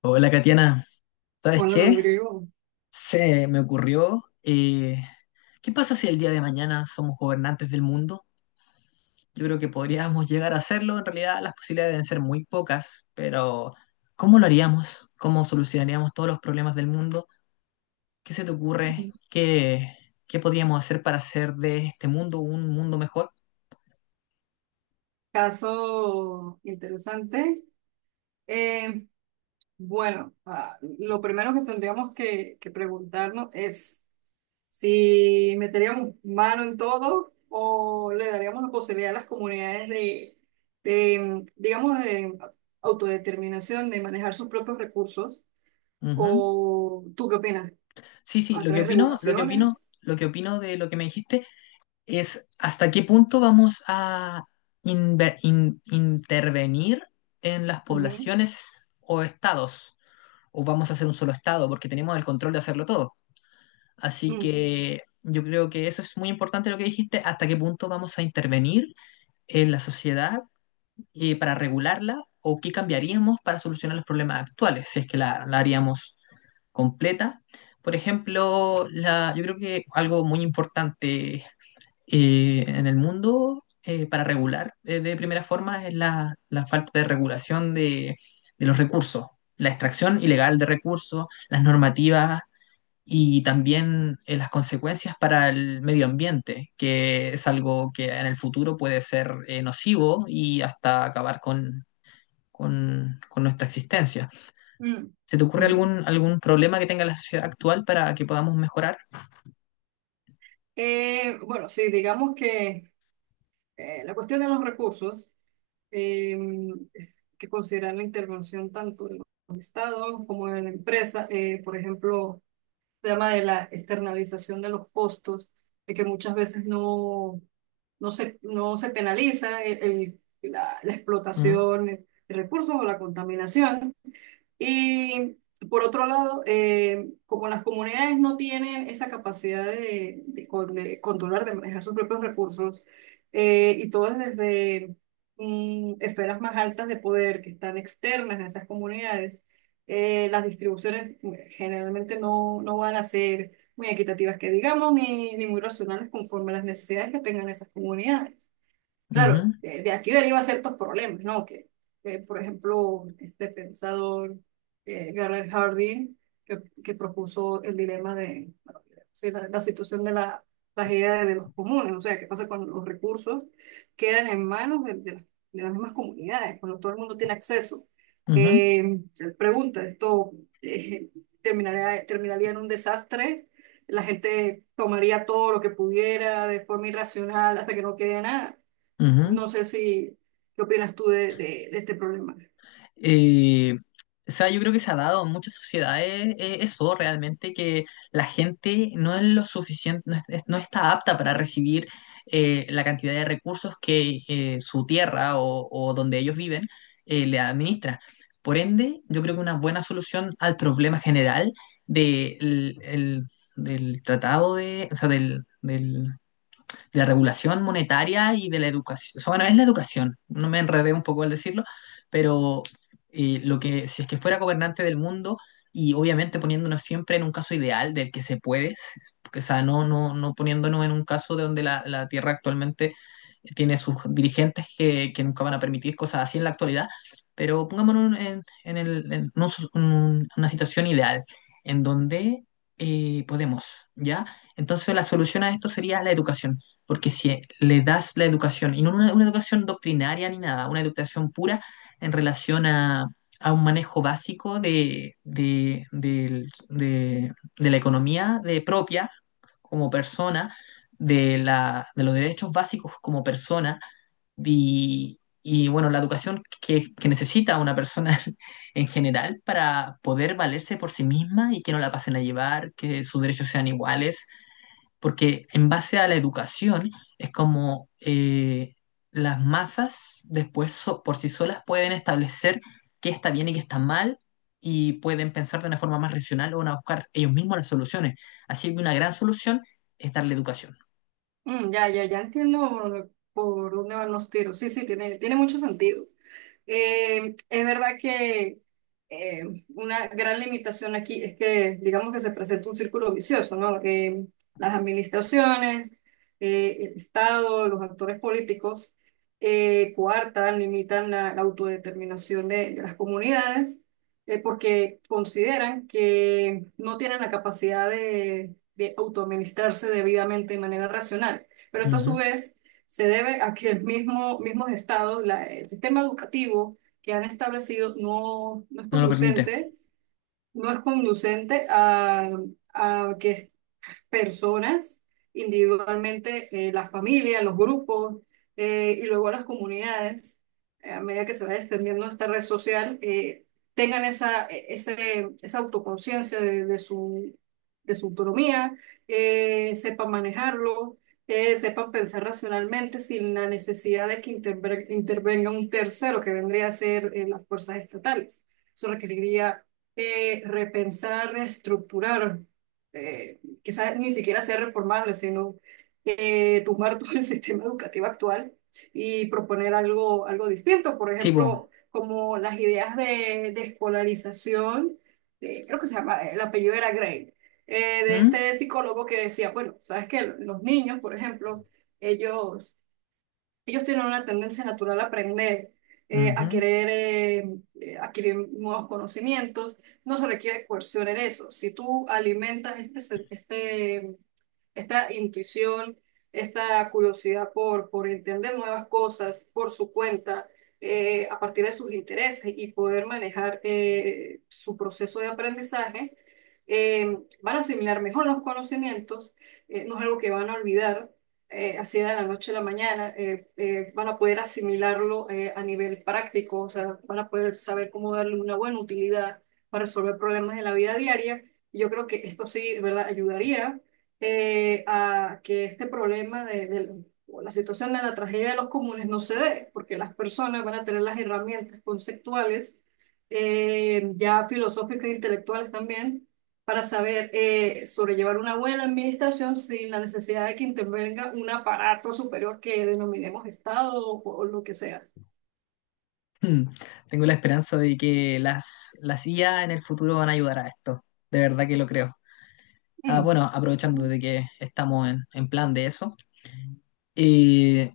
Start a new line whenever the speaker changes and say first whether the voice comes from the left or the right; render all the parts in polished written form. left: Hola, Katiana. ¿Sabes
right: Hola
left: qué?
right: Rodrigo.
left: Se me ocurrió, ¿qué pasa si el día de mañana somos gobernantes del mundo? Yo creo que podríamos llegar a hacerlo. En realidad, las posibilidades deben ser muy pocas, pero ¿cómo lo haríamos? ¿Cómo solucionaríamos todos los problemas del mundo? ¿Qué se te ocurre?
right: Mm.
left: ¿Qué podríamos hacer para hacer de este mundo un mundo mejor?
right: Caso interesante. Eh, bueno, lo primero que tendríamos que preguntarnos es si meteríamos mano en todo o le daríamos la posibilidad a las comunidades de autodeterminación, de manejar sus propios recursos.
left: Ujú.
right: ¿O tú qué opinas?
left: Sí, sí,
right: ¿A través de regulaciones?
left: lo que opino de lo que me dijiste es hasta qué punto vamos a intervenir en las
right: Ujú.
left: poblaciones o estados, o vamos a hacer un solo estado, porque tenemos el control de hacerlo todo. Así
right: Mm,
left: que yo creo que eso es muy importante lo que dijiste, hasta qué punto vamos a intervenir en la sociedad para regularla o qué cambiaríamos para solucionar los problemas actuales, si es que la haríamos completa. Por ejemplo, yo creo que algo muy importante en el mundo para regular de primera forma es la falta de regulación de los recursos, la extracción ilegal de recursos, las normativas y también las consecuencias para el medio ambiente, que es algo que en el futuro puede ser nocivo y hasta acabar con nuestra existencia.
right: mm,
left: ¿Se te ocurre
right: ujú.
left: algún problema que tenga la sociedad actual para que podamos mejorar?
right: Bueno, sí, digamos que la cuestión de los recursos, eh, es que considerar la intervención tanto de los estados como de la empresa, por ejemplo, el tema de la externalización de los costos, de que muchas veces no, no se penaliza la
left: Mm,
right: explotación de recursos o la contaminación. Y por otro lado, como las comunidades no tienen esa capacidad de controlar, de manejar sus propios recursos, y todo es desde esferas más altas de poder que están externas a esas comunidades, las distribuciones generalmente no van a ser muy equitativas, que digamos, ni muy racionales conforme a las necesidades que tengan esas comunidades. Claro,
left: ujú,
right: de aquí deriva ciertos problemas, ¿no? Por ejemplo, este pensador, Garret Hardin, que propuso el dilema de, bueno, sí, la situación de la tragedia de los comunes, o sea, qué pasa cuando los recursos quedan en manos de las mismas comunidades, cuando todo el mundo tiene acceso.
left: ujú,
right: Eh, Él pregunta, ¿esto eh, terminaría en un desastre? La gente tomaría todo lo que pudiera de forma irracional hasta que no quede nada.
left: ujú.
right: No sé si, ¿qué opinas tú de este problema?
left: Eh, o sea, yo creo que se ha dado en muchas sociedades eso realmente, que la gente no es lo suficiente, no, no está apta para recibir la cantidad de recursos que su tierra o donde ellos viven le administra. Por ende, yo creo que una buena solución al problema general de del tratado de, o sea, del de la regulación monetaria y de la educación. O sea, bueno, es la educación, no me enredé un poco al decirlo, pero lo que, si es que fuera gobernante del mundo, y obviamente poniéndonos siempre en un caso ideal del que se puede, o sea, no poniéndonos en un caso de donde la Tierra actualmente tiene sus dirigentes que, nunca van a permitir cosas así en la actualidad, pero pongámonos en una situación ideal en donde podemos, ¿ya? Entonces la solución a esto sería la educación. Porque si le das la educación, y no una educación doctrinaria ni nada, una educación pura en relación a un manejo básico de la economía de propia como persona, de los derechos básicos como persona, y, bueno, la educación que necesita una persona en general para poder valerse por sí misma y que no la pasen a llevar, que sus derechos sean iguales porque en base a la educación es como las masas después por sí solas pueden establecer qué está bien y qué está mal y pueden pensar de una forma más racional o van a buscar ellos mismos las soluciones. Así que una gran solución es darle educación.
right: Mm, ya entiendo por dónde van los tiros. Sí, sí, tiene mucho sentido. Es verdad que eh, una gran limitación aquí es que, digamos que se presenta un círculo vicioso, ¿no? Las administraciones, el Estado, los actores políticos coartan, limitan la autodeterminación de las comunidades, porque consideran que no tienen la capacidad de autoadministrarse debidamente de manera racional. Pero esto a su
left: Ujú.
right: vez se debe a que mismos estados, el sistema educativo que han establecido no es
left: No lo permite.
right: conducente, no es conducente a que personas, individualmente, las familias, los grupos, y luego las comunidades, a medida que se va extendiendo esta red social, tengan esa, esa autoconciencia de su autonomía, sepan manejarlo, sepan pensar racionalmente sin la necesidad de que intervenga un tercero que vendría a ser las fuerzas estatales. Eso requeriría repensar, reestructurar, eh, quizás ni siquiera sea reformable, sino tumbar todo el sistema educativo actual y proponer algo distinto. Por
left: Tipo,
right: ejemplo, como las ideas de escolarización, creo que se llama, el apellido era Gray, de
left: ¿mm?
right: este psicólogo que decía, bueno, sabes que los niños, por ejemplo, ellos ellos tienen una tendencia natural a aprender, a
left: Ujú,
right: querer adquirir nuevos conocimientos. No se requiere coerción en eso. Si tú alimentas esta intuición, esta curiosidad por entender nuevas cosas por su cuenta, a partir de sus intereses y poder manejar su proceso de aprendizaje, eh, van a asimilar mejor los conocimientos, no es algo que van a olvidar así de la noche a la mañana, van a poder asimilarlo a nivel práctico, o sea, van a poder saber cómo darle una buena utilidad para resolver problemas en la vida diaria. Yo creo que esto sí, ¿verdad?, ayudaría, a que este problema o la situación de la tragedia de los comunes no se dé, porque las personas van a tener las herramientas conceptuales, ya filosóficas e intelectuales también, para saber sobrellevar una buena administración sin la necesidad de que intervenga un aparato superior que denominemos Estado o lo que sea.
left: mm. Tengo la esperanza de que las IA en el futuro van a ayudar a esto. De verdad que lo creo. Ah,
right: Mm.
left: bueno, aprovechando de que estamos en plan de eso. eh,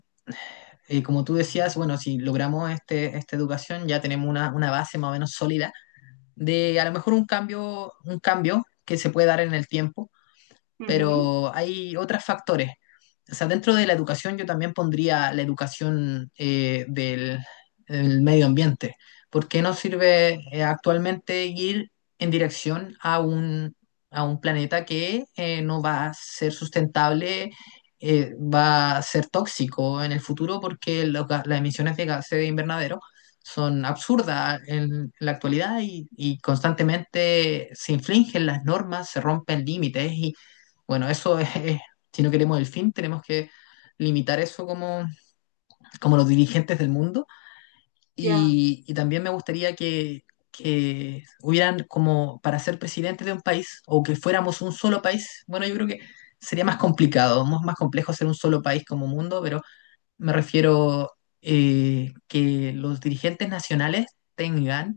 left: Como tú decías, bueno, si logramos esta educación, ya tenemos una base más o menos sólida de a lo mejor un cambio que se puede dar en el tiempo,
right: Ujú.
left: pero hay otros factores. O sea, dentro de la educación yo también pondría la educación del medio ambiente. ¿Por qué no sirve actualmente ir en dirección a a un planeta que no va a ser sustentable, va a ser tóxico en el futuro porque las emisiones de gases de invernadero son absurdas en la actualidad y constantemente se infringen las normas, se rompen límites y, bueno, si no queremos el fin, tenemos que limitar eso como los dirigentes del mundo.
right: Ya.
left: Y también me gustaría que hubieran como para ser presidente de un país o que fuéramos un solo país. Bueno, yo creo que sería más complicado, más complejo ser un solo país como mundo, pero me refiero que los dirigentes nacionales tengan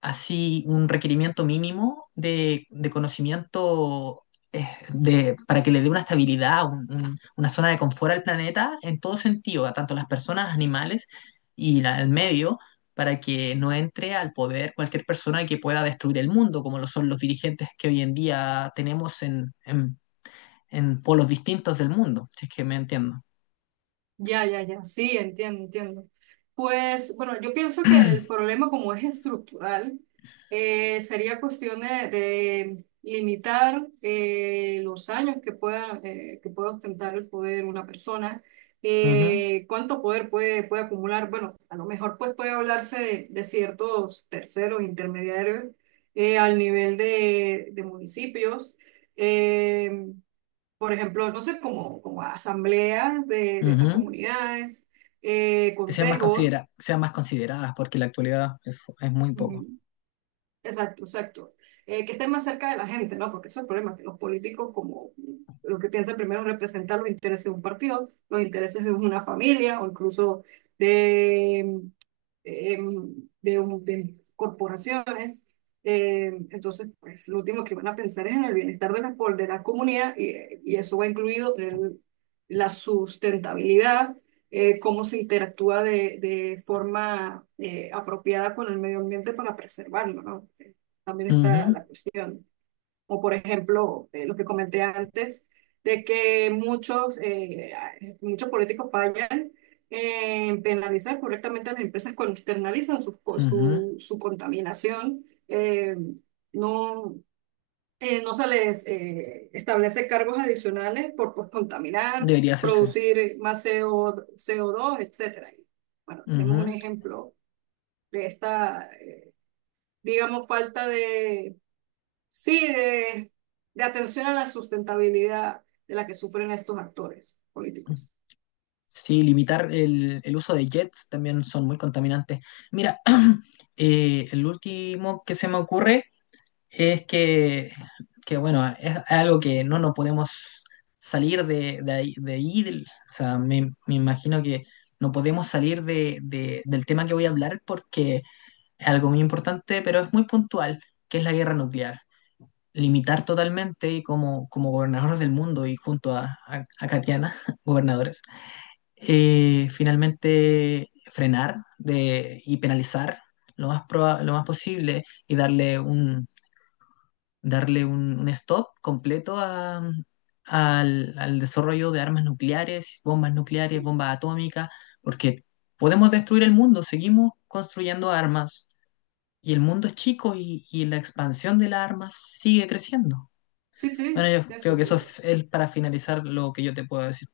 left: así un requerimiento mínimo de conocimiento eh, para que le dé una estabilidad, una zona de confort al planeta en todo sentido, a tanto las personas, animales y el medio, para que no entre al poder cualquier persona que pueda destruir el mundo, como lo son los dirigentes que hoy en día tenemos en en polos distintos del mundo, si es que me entiendo.
right: Ya, sí, entiendo. Pues bueno, yo pienso que el problema como es estructural, sería cuestión de limitar los años que pueda ostentar el poder una persona,
left: Ujú,
right: cuánto poder puede acumular. Bueno, a lo mejor pues puede hablarse de ciertos terceros intermediarios, al nivel de municipios. Em, por ejemplo, no sé, como asambleas de estas
left: ujú.
right: comunidades,
left: Que sean más
right: consejos.
left: sean más consideradas, porque en la actualidad es muy poco.
right: Ujú. Exacto. Que estén más cerca de la gente, ¿no? Porque eso es el problema, que los políticos como lo que piensan primero es representar los intereses de un partido, los intereses de una familia o incluso de, eh, de corporaciones. Entonces, pues lo último que van a pensar es en el bienestar de la comunidad, y eso va incluido en la sustentabilidad, cómo se interactúa de forma apropiada con el medio ambiente para preservarlo, ¿no? También está
left: Ujú.
right: la cuestión. O por ejemplo, lo que comenté antes, de que muchos políticos fallan en penalizar correctamente a las empresas cuando externalizan
left: Ujú.
right: su contaminación. No, no se les establece cargos adicionales por, pues, contaminar,
left: Debería hacerse.
right: producir más CO2, etcétera. Bueno, tenemos un
left: Ujú.
right: ejemplo de esta, digamos, falta de, sí, de atención a la sustentabilidad de la que sufren estos actores políticos.
left: Sí, limitar el uso de jets también son muy contaminantes. Mira, el último que se me ocurre es que, bueno, es algo que no nos podemos salir de ahí. O sea, me imagino que no podemos salir del tema que voy a hablar porque es algo muy importante, pero es muy puntual, que es la guerra nuclear. Limitar totalmente y como, como gobernadores del mundo y junto a Katiana, gobernadores, finalmente frenar de, y penalizar lo más posible y darle un stop completo al desarrollo de armas nucleares,
right: Sí,
left: bombas atómicas, porque podemos destruir el mundo, seguimos construyendo armas. Y el mundo es chico y la expansión de las armas sigue creciendo.
right: sí,
left: Bueno,
right: sí,
left: yo
right: tiene
left: creo que eso
right: sentido.
left: es para finalizar lo que yo te puedo decir.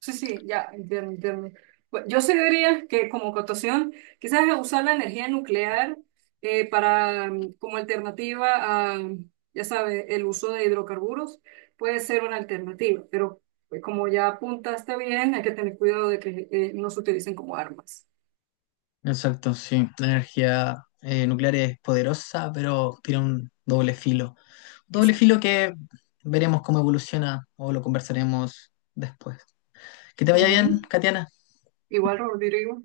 right: Sí, sí, ya, entiendo. Yo sí diría que como cotación, quizás usar la energía nuclear para como alternativa a, ya sabe, el uso de hidrocarburos puede ser una alternativa, pero, como ya apuntaste bien, hay que tener cuidado de que no se utilicen como armas.
left: Exacto, sí. La energía nuclear es poderosa, pero tiene un doble filo. Doble filo
right: Exacto.
left: que veremos cómo evoluciona o lo conversaremos después. Que te vaya bien,
right: Ujú.
left: Katiana.
right: Igual, Rodrigo.